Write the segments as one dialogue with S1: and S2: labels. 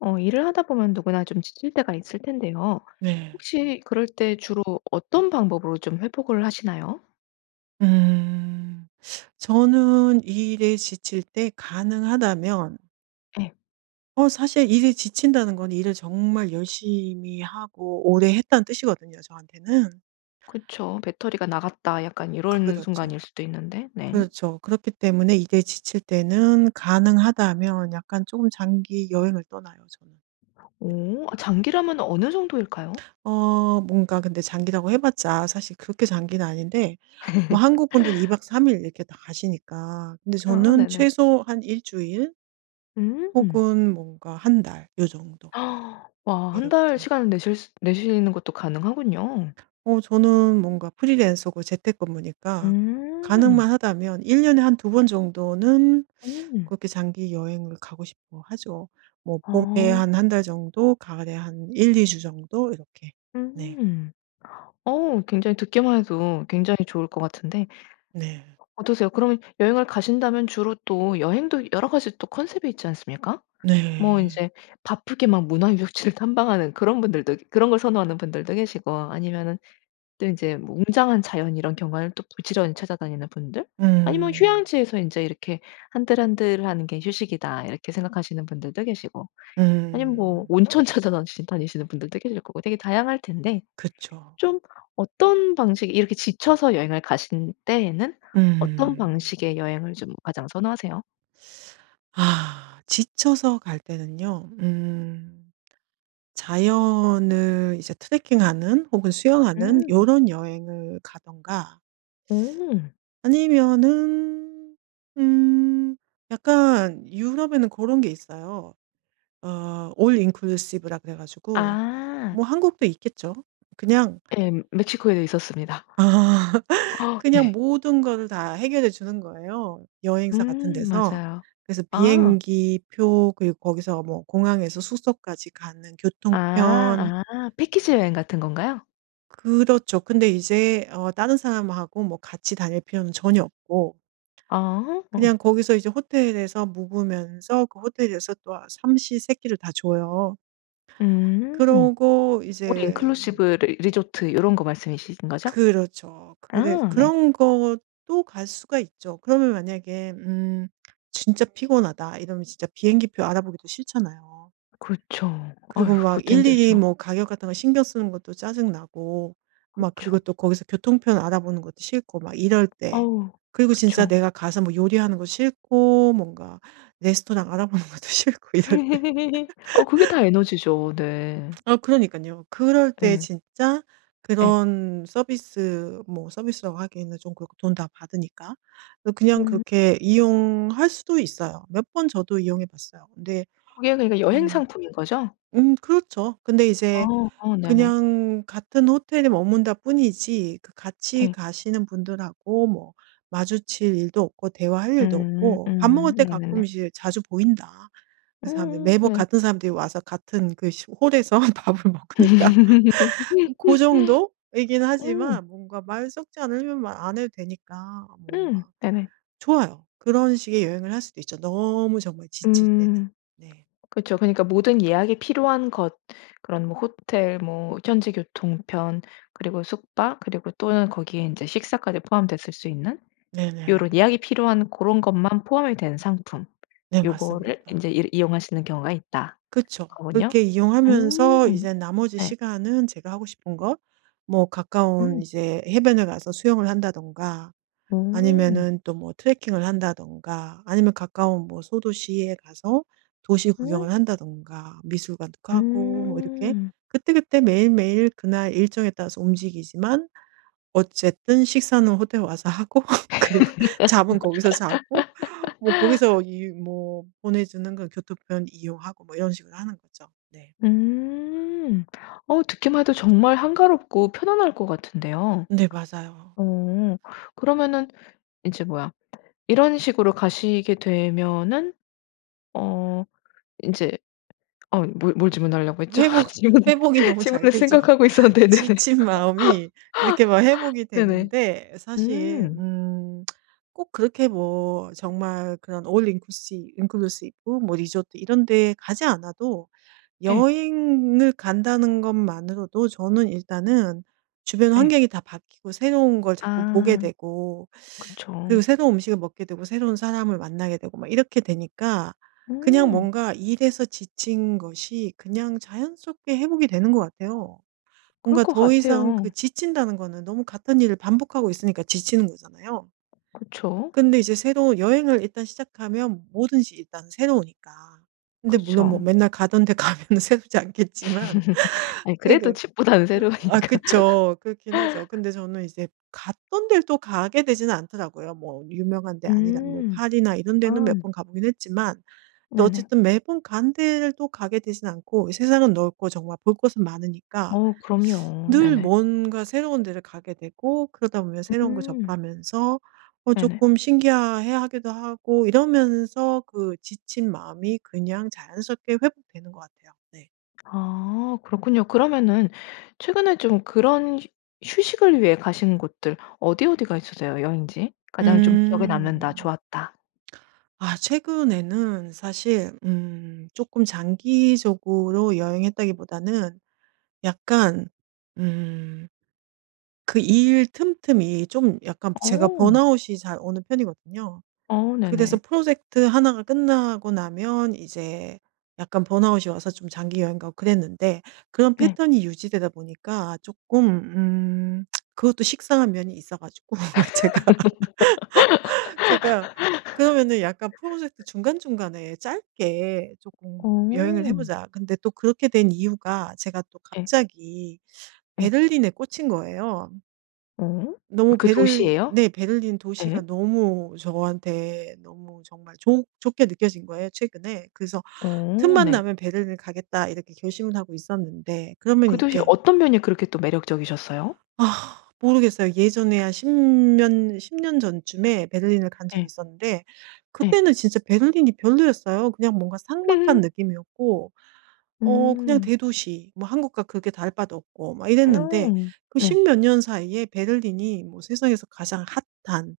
S1: 어 일을 하다 보면 누구나 좀 지칠 때가 있을 텐데요.
S2: 네.
S1: 혹시 그럴 때 주로 어떤 방법으로 좀 회복을 하시나요?
S2: 음. 저는 이 일에 지칠 때 가능하다면
S1: 예.
S2: 어 사실 일이 지친다는 건 일을 정말 열심히 하고 오래 했다는 뜻이거든요 저한테는.
S1: 그쵸. '배터리가 나갔다.' 약간 요런
S2: 그렇죠.
S1: 순간일 수도 있는데. 네.
S2: 그렇죠. 그렇기 때문에 이게 지칠 때는 가능하다면 약간 쪼금 장기 여행을 떠나요 저는.
S1: 오. 아 장기라면 어느 정도일까요?
S2: 어 뭔가 근데 장기라고 해 봤자 사실 그렇게 장기는 아닌데 뭐 한국 분들은 2 박 3 일 이렇게 다 가시니까. 근데
S1: 아.
S2: 저는
S1: 네네.
S2: 최소 한 1 주일
S1: 음.
S2: 혹은 뭔가 1 달 요 정도.
S1: 와. 1 달
S2: 이렇게
S1: 시간을 내실 스 내시는 것도 가능하군요.
S2: 어 저는 뭔가 프리랜서고 재택근무니까
S1: 음.
S2: 가능만 하다면 1 년에 한 2 번 정도는
S1: 음.
S2: 그렇게 장기 여행을 가고 싶어 하죠. 뭐 봄에
S1: 어.
S2: 한 1 달 정도 가을에 한 1-2 주 정도 이렇게. 네.
S1: 음. 어. 굉장히 듣기만 해도 굉장히 좋을 것 같은데
S2: 네.
S1: 어떠세요? 그러면 여행을 가신다면 주로 또 여행도 여러 가지 또 컨셉이 있지 않습니까? 뭐
S2: 네.
S1: 인제 바쁘게 막 문화 유적지를 탐방하는 그런 분들도 그런 걸 선호하는 분들도 계시고 아니면은 또 인제 뭐 웅장한 자연 이런 경관을 또 부지런히 찾아다니는 분들 아니면
S2: 음.
S1: 휴양지에서 인제 이렇게 '한들한들하는 게 휴식이다.' 이렇게 생각하시는 분들도 계시고 아니면 뭐
S2: 음.
S1: 온천 찾아다니시 다니시는 분들도 계실 거고 되게 다양할 텐데
S2: 그쵸.
S1: 좀 어떤 방식이 이렇게 지쳐서 여행을 가신 때에는 어떤
S2: 음.
S1: 방식의 여행을 좀 가장 선호하세요?
S2: 아. 지쳐서 갈 때는요. 음. 자연을 이제 트레킹하는 혹은 수영하는
S1: 음.
S2: 요런 여행을 가든가
S1: 오.
S2: 아니면은 음. 약간 유럽에는 고런 게 있어요. 어 올인클루시브라고 그래 가지고.
S1: 아.
S2: 뭐 한국도 있겠죠. 그냥
S1: 옘. 멕시코에 있었습니다. 아.
S2: 그냥
S1: 네.
S2: 모든 거를 다 해결해 주는 거예요 여행사 같은
S1: 음.
S2: 데서.
S1: 맞아요.
S2: 그래서
S1: 아.
S2: 비행기 표 그리고 거기서 뭐 공항에서 숙소까지 가는 교통편
S1: 아. 아. 패키지 여행 같은 건가요?
S2: 그렇죠. 근데 이제 어 다른 사람하고 뭐 같이 다닐 필요는 전혀 없고
S1: 아. 아.
S2: 그냥 거기서 이제 호텔에서 묵으면서 그 호텔에서 또 아 삼시 세끼를 다 줘요.
S1: 음. 음.
S2: 그러고 이제
S1: 올인클루시브 리 리조트 요런 거 말씀이신 거죠?
S2: 그렇죠. 그래
S1: 아 네.
S2: 그런 것도 갈 수가 있죠. 그러면 만약에 음 진짜 피곤하다 이러면 진짜 비행기 표 알아보기도 싫잖아요.
S1: 그쵸. 아휴
S2: 그리고 막
S1: 그것도
S2: 일일이
S1: 힘들죠.
S2: 뭐 가격 같은 거 신경 쓰는 것도 짜증 나고 막
S1: 그쵸.
S2: 그리고 또 거기서 교통편 알아보는 것도 싫고 막 이럴 때
S1: 어우.
S2: 그리고 진짜
S1: 그쵸.
S2: 내가 가서 뭐 요리하는 거 싫고 뭔가 레스토랑 알아보는 것도 싫고 이럴 때.
S1: 아 그게 다 에너지죠. 네.
S2: 아 그러니깐요. 그럴 때
S1: 예.
S2: 진짜
S1: 예.
S2: 그런 서비스 뭐 서비스라고 하기에는 좀 그렇고 돈 다 받으니까 그냥
S1: 음.
S2: 그렇게 이용할 수도 있어요. 몇 번 저도 이용해 봤어요. 근데
S1: 그게 그러니까 여행
S2: 음.
S1: 상품인 거죠?
S2: 음 그렇죠. 근데
S1: 아.
S2: 이제
S1: 아 네네.
S2: 그냥 같은 호텔에 머문다 뿐이지 그 같이
S1: 예.
S2: 가시는 분들하고 뭐 마주칠 일도 없고 대화할 일도
S1: 음.
S2: 없고 밥 먹을
S1: 음.
S2: 때 가끔
S1: 네네네.
S2: 이제 자주 보인다. 그래서 사람들이
S1: 음.
S2: 매번
S1: 네.
S2: 같은 사람들이 와서 같은 그 시 홀에서 밥을 먹으니까. 고 정도이긴
S1: 음.
S2: 하지만 뭔가 말 섞지 않으면 말 안 해도 되니까
S1: 음.
S2: 뭔가
S1: 네네.
S2: 좋아요. 그런 식의 여행을 할 수도 있죠 너무 정말 지칠 때는.
S1: 음.
S2: 네.
S1: 그쵸. 그러니까 '모든 예약이 필요한 것 그런 뭐 호텔 뭐 현지 교통편 그리고 숙박 그리고 또는 거기에 인제 식사까지 포함됐을 수 있는
S2: 네네.
S1: 요런 예약이 필요한 고런 것만 포함이 된 상품.
S2: 네.
S1: 요거를
S2: 맞습니다.
S1: 인제 이 이용할 수 있는 경우가 있다.'
S2: 그쵸.
S1: 거군요.
S2: 그렇게 이용하면서
S1: 음
S2: 이제 나머지
S1: 네.
S2: 시간은 제가 하고 싶은 거 뭐 가까운
S1: 음.
S2: 이제 해변을 가서 수영을 한다든가
S1: 오.
S2: 아니면은 또 뭐 트레킹을 한다든가 아니면 가까운 뭐 소도시에 가서 도시
S1: 음.
S2: 구경을 한다든가 미술관도 가고 뭐 이렇게
S1: 음.
S2: 그때그때 매일매일 그날 일정에 따라서 움직이지만 어쨌든 식사는 호텔 와서 하고 그리고 잠은 거기서 자고 뭐 거기서 이 뭐 보내주는 그 교통편 이용하고 뭐 이런 식으로 하는 거죠. 네.
S1: 음. 어 듣기만 해도 정말 한가롭고 편안할 것 같은데요.
S2: 네. 맞아요.
S1: 어 그러면은 인제 뭐야 이런 식으로 가시게 되면은 어 인제 어 뭐 뭘 질문하려고 했죠?
S2: 회복이
S1: 질문
S2: 회복이 너무 잘
S1: 질문을
S2: 되죠.
S1: 생각하고 있었는데. 네네.
S2: 지친 마음이 이렇게 막 회복이
S1: 네네.
S2: 되는데 사실
S1: 음.
S2: 음. 꼭 그렇게 뭐 정말 그런 올인클루시 인클루시브 뭐 리조트 이런 데 가지 않아도
S1: 예.
S2: 여행을 간다는 것만으로도 저는 일단은 주변
S1: 예.
S2: 환경이 다 바뀌고 새로운 걸 자꾸 보게
S1: 아.
S2: 되고 그리고
S1: 그쵸.
S2: 새로운 음식을 먹게 되고 새로운 사람을 만나게 되고 막 이렇게 되니까 그냥
S1: 음.
S2: 뭔가 일에서 지친 것이 그냥 자연스럽게 회복이 되는 것 같아요.
S1: 그럴
S2: 뭔가
S1: 것
S2: 더 이상
S1: 같아요.
S2: 그 지친다는 거는 너무 같은 일을 반복하고 있으니까 지치는 거잖아요.
S1: 그쵸.
S2: 근데 이제 새로운 여행을 일단 시작하면 뭐든지 일단 새로우니까. 근데 물론 뭐
S1: 그쵸.
S2: 맨날 가던 데 가면은 새롭지 않겠지만
S1: 아이 그래도
S2: 그래도
S1: 집보다는
S2: 그
S1: 새로우니까.
S2: 아 그쵸. 그렇긴 하죠. 근데 저는 이제 갔던 데를 또 가게는 되지 않더라고요. 뭐 유명한 데 아니라 뭐
S1: 음.
S2: 파리나 이런
S1: 아.
S2: 데는 몇 번 가 보긴 했지만 또
S1: 네네.
S2: 어쨌든 매번 간 데도 가게 되지는 않고 세상은 넓고 정말 볼 곳은 많으니까.
S1: 어. 그럼요.
S2: 늘
S1: 네네.
S2: 뭔가 새로운 데를 가게 되고 그러다 보면 새로운 거
S1: 음.
S2: 접하면서 어
S1: 네네.
S2: 쪼끔 신기하 해하기도 하고 이러면서 그 지친 마음이 그냥 자연스럽게 회복되는 것 같아요. 네.
S1: 아. 그렇군요. 그러면은 최근에 좀 그런 휴 휴식을 위해 가시는 곳들 어디 어디가 있으세요 여행지? 가장 좀 기억에 남는다.
S2: 음.
S1: 좋았다.
S2: 아. 최근에는 사실 음 쪼끔 장기적으로 여행했다기보다는 약간 음. 그 일 틈틈이 좀 약간 제가
S1: 어.
S2: 번아웃이 잘 오는 편이거든요.
S1: 어.
S2: 그래서
S1: 네네.
S2: 프로젝트 1 가 끝나고 나면 이제 약간 번아웃이 와서 좀 장기 여행 가고 그랬는데 그런
S1: 네.
S2: 패턴이 유지되다 보니까 쪼끔 음. 그것도 식상한 면이 있어 가지고 제가 제가 그러면은 약간 '프로젝트 중간중간에 짧게 쪼끔 여행을 해
S1: 어.
S2: 보자.' 근데 또 그렇게 된 이유가 제가 또
S1: 예.
S2: 갑자기
S1: 예.
S2: 베를린에 꽂힌 거예요.
S1: 어
S2: 너무
S1: 그
S2: 베를리
S1: 도시에요?
S2: 네 베를린
S1: 예.
S2: 도시가 너무 저한테 너무 정말 좋 좋게 느껴진 거예요 최근에. 그래서
S1: 어.
S2: '틈만
S1: 네.
S2: 나면 베를린 가겠다.' 이렇게 결심을 하고 있었는데. 그러면
S1: 그 도시
S2: 이렇게
S1: 어떤 면이 그렇게 또 매력적이셨어요?
S2: 아 모르겠어요. 예전에 한 10 년, 10 년 전쯤에 베를린을 간 적이
S1: 예.
S2: 있었는데
S1: 예.
S2: 그때는 진짜 베를린이 별로였어요. 그냥 뭔가 삭막한
S1: 흐흠.
S2: 느낌이었고 어 그냥
S1: 음.
S2: 대도시 뭐 한국과 그렇게 다를 바도 없고 막 이랬는데
S1: 아.
S2: 그
S1: 네.
S2: 10 몇 년 사이에 베를린이 뭐 세상에서 가장 핫한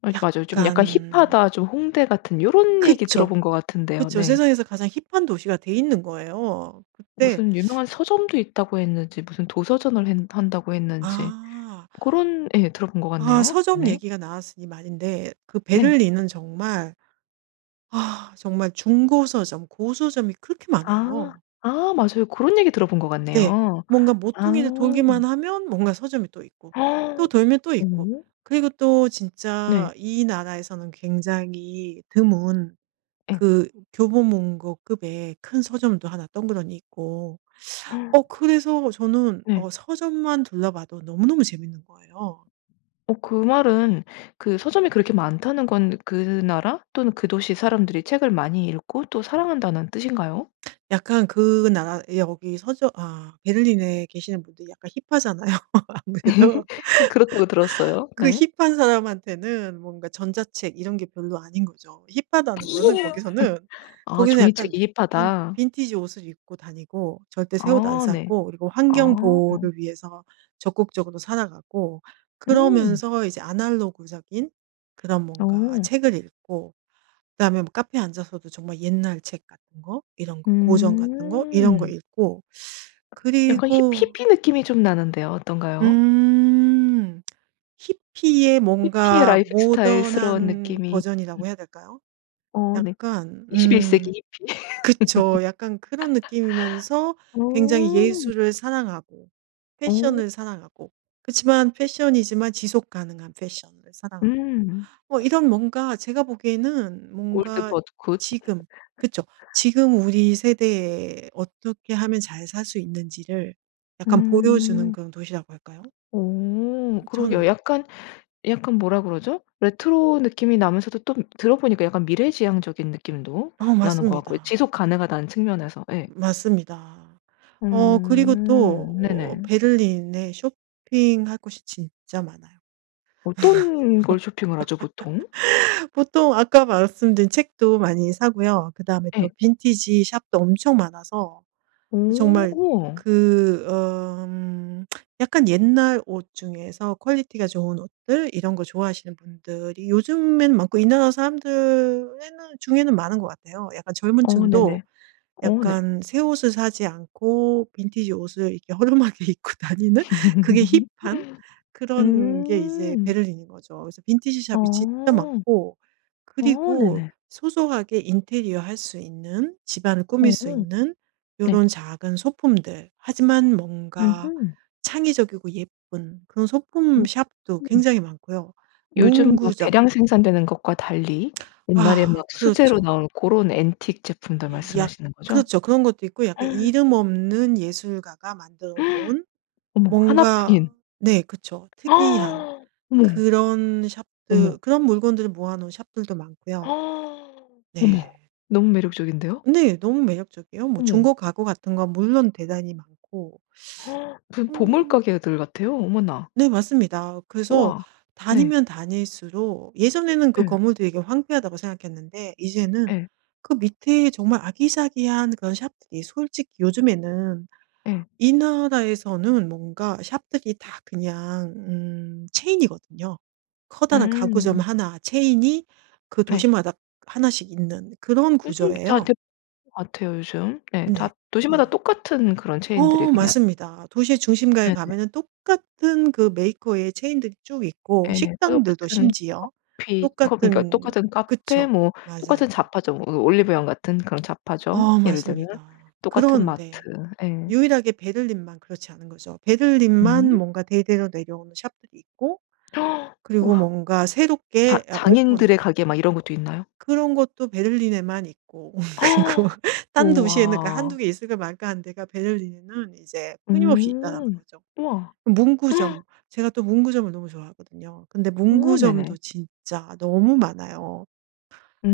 S1: 맞 맞아요.
S2: 약간
S1: 좀 "약간 힙하다. 좀 홍대 같은" 요런 얘기
S2: 그쵸,
S1: 들어본 것 같은데요.
S2: 그쵸.
S1: 네.
S2: 세상에서 가장 힙한 도시가 돼 있는 거예요. 그때
S1: 무슨 "유명한 서점도 있다."고 했는지 무슨 "도서전을 했 한다."고 했는지
S2: 아.
S1: 고런 예. 들어본 것
S2: 아.
S1: 같네요.
S2: 서점
S1: 네.
S2: 얘기가 나왔으니 말인데 그
S1: 네.
S2: 베를린은 정말 아 정말 중고 서점, 고서점이 그렇게
S1: 아.
S2: 많아요.
S1: 아 맞아요. 고런 얘기 들어본 것
S2: 네.
S1: 같네요.
S2: 뭔가
S1: 아.
S2: 모퉁이를 돌기만 하면 뭔가 서점이 또 있고 또 돌면 또 있고.
S1: 어.
S2: 그리고 또
S1: 네.
S2: 진짜 이 나라에서는 굉장히 드문
S1: 예.
S2: 그 교보문고 급의 큰 서점도 1 덩그러니 있고. 어 그래서 저는
S1: 네.
S2: 어 서점만 둘러봐도 너무너무 재밌는 거예요.
S1: 어 그 말은 그 서점이 그렇게 많다는 건 '그 나라 또는 그 도시 사람들이 책을 많이 읽고 또 사랑한다.'는 뜻인가요?
S2: 약간 그 나라 예 여기 서주 아 베를린에 계시는 분들이 약간 힙하잖아요 아무래도.
S1: 예. 그렇다고 들었어요.
S2: 그
S1: 네.
S2: 힙한 사람한테는 뭔가 전자책 이런 게 별로 아닌 거죠. 힙하다는 거는 거기서는
S1: 아
S2: 거기는
S1: '종이책
S2: 약간 빈
S1: 힙하다.'
S2: 빈티지 옷을 입고 다니고 절대 새 옷 안
S1: 아. 네.
S2: 사고 그리고
S1: 아.
S2: 환경 보호를 위해서 적극적으로 살아가고
S1: 음.
S2: 그러면서 이제 아날로그적인 그런 뭔가
S1: 어.
S2: 책을 읽고 그다음에 뭐 카페에 앉아서도 정말 옛날 책 같은 거 이런 거 고전 같은 거 이런 거
S1: 음.
S2: 읽고.
S1: 약간 힙
S2: 그리고
S1: 히피 느낌이 좀 나는데요 어떤가요?
S2: 음 히피의
S1: 히피의
S2: 뭔가
S1: 라이프스타일스러운
S2: 모던한
S1: 느낌이. 음
S2: 버전이라고 해야 될까요?
S1: 어 네.
S2: 약간
S1: 21 세기
S2: 음
S1: 히피.
S2: 그쵸. 약간 그런 느낌이면서 굉장히
S1: 어.
S2: 예술을 사랑하고
S1: 어.
S2: 패션을 사랑하고. 그치만 패션이지만 지속 가능한 패션을 사랑하고.
S1: 음.
S2: 뭐 이런 뭔가 제가 보기에는
S1: old
S2: 뭔가
S1: but good.
S2: 지금 그쵸 지금 우리 세대에 어떻게 하면 잘 살 수 있는지를 약간 보여주는
S1: 음.
S2: 그런 도시라고 할까요?
S1: 오
S2: 으
S1: 그러게요.
S2: 저는
S1: 약간, 약간 뭐라 그러죠? 레트로 느낌이 나면서도 또 들어보니까 약간 미래지향적인 느낌도
S2: 어
S1: 나는 것 같고요.
S2: 맞습니다.
S1: 지속 가능하다는 측면에서. 예.
S2: 맞습니다. 어 그리고 또
S1: 음.
S2: 어
S1: 네네.
S2: 베를린에 쇼핑할 곳이 진짜 많아요.
S1: 어떤 걸 쇼핑을 하죠 보통?
S2: 보통 아까 말씀드린 책도 많이 사고요. 그다음에 또
S1: 예.
S2: 빈티지 shop도 엄청 많아서
S1: 오.
S2: 정말
S1: 우와.
S2: 그 어 음 약간 옛날 옷 중에서 퀄리티가 좋은 옷들 이런 거 좋아하시는 분들이 요즘에는 많고 이 나라 사람들에는 중에는 많은 것 같아요. 약간 젊은
S1: 어.
S2: 층도
S1: 네네. 어. 네.
S2: 약간 새 옷을 사지 않고 빈티지 옷을 이렇게 허름하게 입고 다니는 그게 힙한 그런 게 이제
S1: 음.
S2: 베를린인 거죠. 그래서 빈티지
S1: 어.
S2: shop이 진짜 많고
S1: 어.
S2: 그리고
S1: 네네.
S2: 소소하게 인테리어 할 수 있는 집 안을 꾸밀
S1: 어.
S2: 수 있는
S1: 네.
S2: 요런 작은 소품들. 하지만 뭔가
S1: 으흠.
S2: 창의적이고 예쁜 그런 소품
S1: 음.
S2: shop도
S1: 응.
S2: 굉장히 많고요.
S1: 요즘 막
S2: 문구점
S1: 대량 생산되는 것과 달리 옛날에 막
S2: 아.
S1: 수제로
S2: 그렇죠.
S1: 나온 고런 앤틱 제품들
S2: 약
S1: 말씀하시는 거죠?
S2: 그렇죠. 그런 것도 있고 약간 이름 없는 예술가가 만들어 놓은
S1: 어머 1
S2: 뭔가
S1: 뿐인.
S2: 네. 그렇죠. 특이한
S1: 어머.
S2: 그런
S1: 어머.
S2: shop들 그런 물건들을 모아 놓은 shop들도 많고요.
S1: 어머
S2: 네.
S1: 너무 매력적인데요.
S2: 네. 너무 매력적이에요. 뭐
S1: 어머.
S2: 중고 가구 같은 건 물론 대단히 많고.
S1: 무슨 보물
S2: 음
S1: 가게들 같아요? 어머나.
S2: 네. 맞습니다. 그래서
S1: 우와. 네.
S2: 다니면 다닐수록 예전에는 그
S1: 예.
S2: 건물도 되게 황폐하다고 생각했는데 이제는
S1: 예.
S2: 그 밑에 정말 아기자기한 그런 shop들이 솔직히 요즘에는
S1: 예.
S2: 이 나라에서는 뭔가 shop들이 다 그냥 음 체인이거든요. 커다란 가구점
S1: 음.
S2: 1 체인이 그
S1: 네.
S2: 도시마다 1 씩 있는 그런
S1: 요즘 다
S2: 구조예요.
S1: 대 같아요 요즘. 예.
S2: 네.
S1: 다 도시마다
S2: 네.
S1: 똑같은 그런 체인들이
S2: 어.
S1: 그냥
S2: 맞습니다. 도시의 중심가에
S1: 네네.
S2: 가면은 똑같은 그 메이커의 체인들이 쭉 있고
S1: 예. 다
S2: 식당들도
S1: 똑같은
S2: 심지어
S1: 커피, 컵 그러니까
S2: 똑같은
S1: 똑같은 카페
S2: 그쵸.
S1: 뭐 똑같은
S2: 맞아요.
S1: 잡화점 으 올리브영 같은 그런 잡화점,
S2: 어.
S1: 예를 들면.
S2: 맞습니다.
S1: 똑같은 마트.
S2: 그런데
S1: 예.
S2: 유일하게 베를린만 그렇지 않은 거죠. 베를린만
S1: 음.
S2: 뭔가 대대로 내려오는 shop들이 있고 그리고
S1: 우와.
S2: 뭔가
S1: 자
S2: 새롭게 어
S1: 장인들의
S2: 오픈한
S1: 가게 막 이런 것도 있나요?
S2: 그런 것도 베를린에만 있고 그리고 "딴 도시에는 그 1-2
S1: 우와.
S2: 개 있을까 말까 하는 데가 베를린에는 이제
S1: 오.
S2: 끊임없이 있다."라는 거죠.
S1: 우와.
S2: 문구점. 제가 또 문구점을 너무 좋아하거든요. 근데
S1: 어. 네네.
S2: 문구점도 진짜 너무 많아요.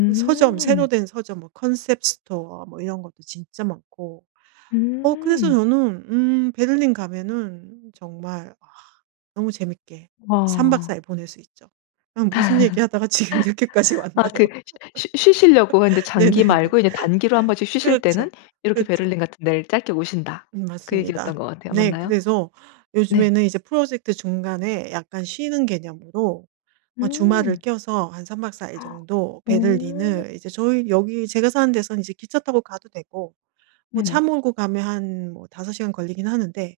S2: 그 서점 새로 된 서점 뭐 concept store 뭐 이런 것도 진짜 많고. 어 그래서
S1: 음.
S2: 저는 음 베를린 가면은 정말 아 너무 재밌게 3 박 4
S1: 아.
S2: 일 보낼 수 있죠. 아 무슨 얘기하다가 지금 이렇게까지
S1: 아
S2: 왔나요?
S1: 그 쉬 쉬 쉬시려고 했는데 장기
S2: 네네네.
S1: 말고 이제 단기로 한번씩 쉬실
S2: 그렇죠.
S1: 때는 "이렇게
S2: 그쵸.
S1: 베를린 같은 데를 짧게 오신다."
S2: 음.
S1: 그 얘기였던
S2: 맞습니다.
S1: 것 같아요.
S2: 네.
S1: 맞나요?
S2: 그래서
S1: 네.
S2: 요즘에는 이제 프로젝트 중간에 약간 쉬는 개념으로 어 주말을
S1: 음.
S2: 껴서 한 3 박 4 일 정도
S1: 어.
S2: 베를린을 이제 저희 여기 제가 사는 데선 이제 기차 타고 가도 되고 뭐 차
S1: 네네.
S2: 몰고 가면 한 뭐 5 시간 걸리긴 하는데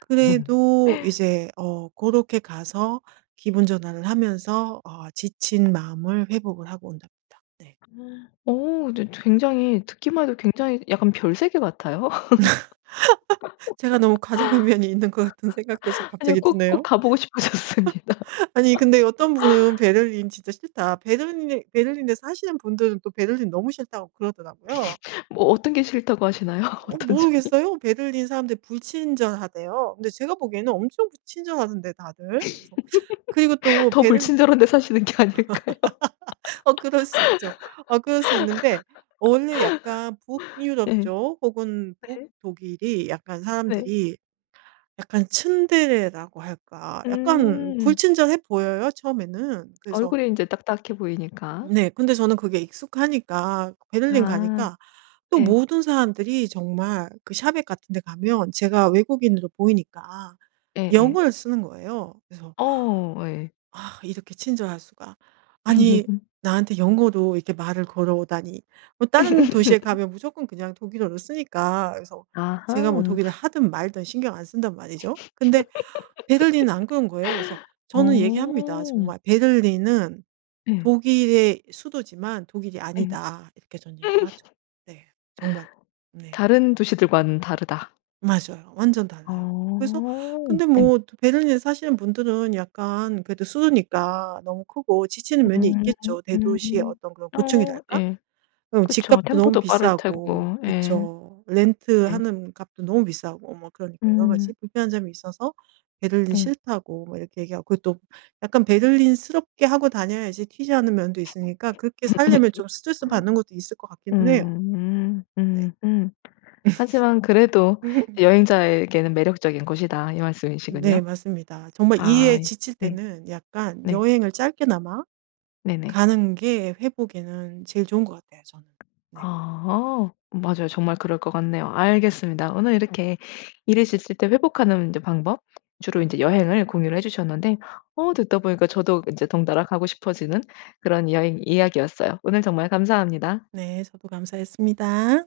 S2: 그래도 이제 어 고렇게 가서 기분 전환을 하면서 어 지친 마음을 회복을 하고 온답니다. 네.
S1: 어 근데 저 굉장히 듣기만 해도 굉장히 약간 별세계 같아요.
S2: 제가 너무 과장한 면이 있는 것 같은 생각도 삭
S1: 아니요
S2: 갑자기
S1: 꼭, 꼭
S2: 드네요.
S1: 가보고 싶어졌습니다.
S2: 아니 근데 어떤 분은 "베를린 진짜 싫다." 베를린에 베를린에서 사시는 분들은 또 "베를린 너무 싫다."고 그러더라고요.
S1: 뭐 어떤 게 싫다고 하시나요?
S2: 어
S1: 어떤 점이?
S2: 모르겠어요. 베를린 사람들이 불친절하대요. 근데 제가 보기에는 엄청 그 친절하던데 다들 그래서. 그리고 또
S1: 더
S2: 베를
S1: 불친절한 데 사시는 게 아닐까요?
S2: 어 그럴 수 있죠. 어 그럴 수 있는데 원래 약간
S1: 예.
S2: 북유럽 쪽 혹은
S1: 네.
S2: 북독일이 약간
S1: 네.
S2: 사람들이 약간 츤데레라고 할까. 약간
S1: 음.
S2: 불친절해 보여요, 처음에는. 그래서
S1: 얼굴이 인제 딱딱해 보이니까.
S2: 네. 근데 저는 그게 익숙하니까 베를린
S1: 아.
S2: 가니까 또
S1: 예.
S2: 모든 사람들이 정말 그 shop에 같은 데 가면 제가 외국인으로 보이니까
S1: 예예.
S2: 영어를 쓰는 거예요. 그래서
S1: 어어어. 예.
S2: '아 이렇게 친절할 수가. 아니 나한테 영어로 이렇게 말을 걸어오다니.' 뭐 다른 도시에 가면 무조건 그냥 독일어를 쓰니까. 그래서 제가 뭐
S1: 아하.
S2: 독일어를 하든 말든 신경 안 쓴단 말이죠. 근데 베를린은 안 그런 거예요. 그래서 저는
S1: 어.
S2: 얘기합니다. 정말 "베를린은
S1: 예.
S2: 독일의 수도지만 독일이
S1: 예.
S2: 아니다." 이렇게 전 얘기를 하죠. 네 정말. 네.
S1: 다른 도시들과는 다르다.
S2: 맞아요. 완전 달라요. 그래서
S1: 아.
S2: 근데
S1: 네.
S2: 뭐 또 베를린에 사시는 분들은 약간 그래도 수도니까 너무 크고 지치는 면이
S1: 음.
S2: 있겠죠. 대도시의
S1: 음.
S2: 어떤 그런
S1: 어.
S2: 고충이랄까?
S1: 예.
S2: 그럼
S1: 그쵸.
S2: 집값도 너무
S1: 템포도
S2: 비싸고.
S1: 빠를테고. 예.
S2: 그쵸.
S1: 네.
S2: 렌트하는 값도 너무 비싸고 뭐 그러니까 여러 가지
S1: 음.
S2: 불편한 점이 있어서 "베를린
S1: 네.
S2: 싫다."고 뭐 이렇게 얘기 하고 그리고 또 약간 베를린스럽게 하고 다녀야지 튀지 않은 면도 있으니까 그렇게 살려면 좀 스트레스 받는 것도 있을 것 같기는 해요.
S1: 음음.
S2: 네.
S1: 음. 음. 하지만 그래도 "여행자에게는 매력적인 곳이다." 이
S2: 네.
S1: 말씀이시군요.
S2: 맞습니다. 정말
S1: 아
S2: 일에
S1: 예.
S2: 지칠
S1: 네.
S2: 때는 약간
S1: 네.
S2: 여행을 짧게나마
S1: 네네.
S2: 가는 게 회복에는 제일 좋은 것 같아요, 저는.
S1: 아
S2: 네.
S1: 아. 맞아요. 정말 그럴 것 같네요. 알겠습니다. 오늘 이렇게 일이 지칠 때 회복하는 인제 방법 주로 인제 여행을 공유를 해 주셨는데 어 듣다 보니까 저도 인제 덩달아 가고 싶어지는 그런 이야 이야기였어요. 오늘 정말 감사합니다.
S2: 네. 저도 감사했습니다.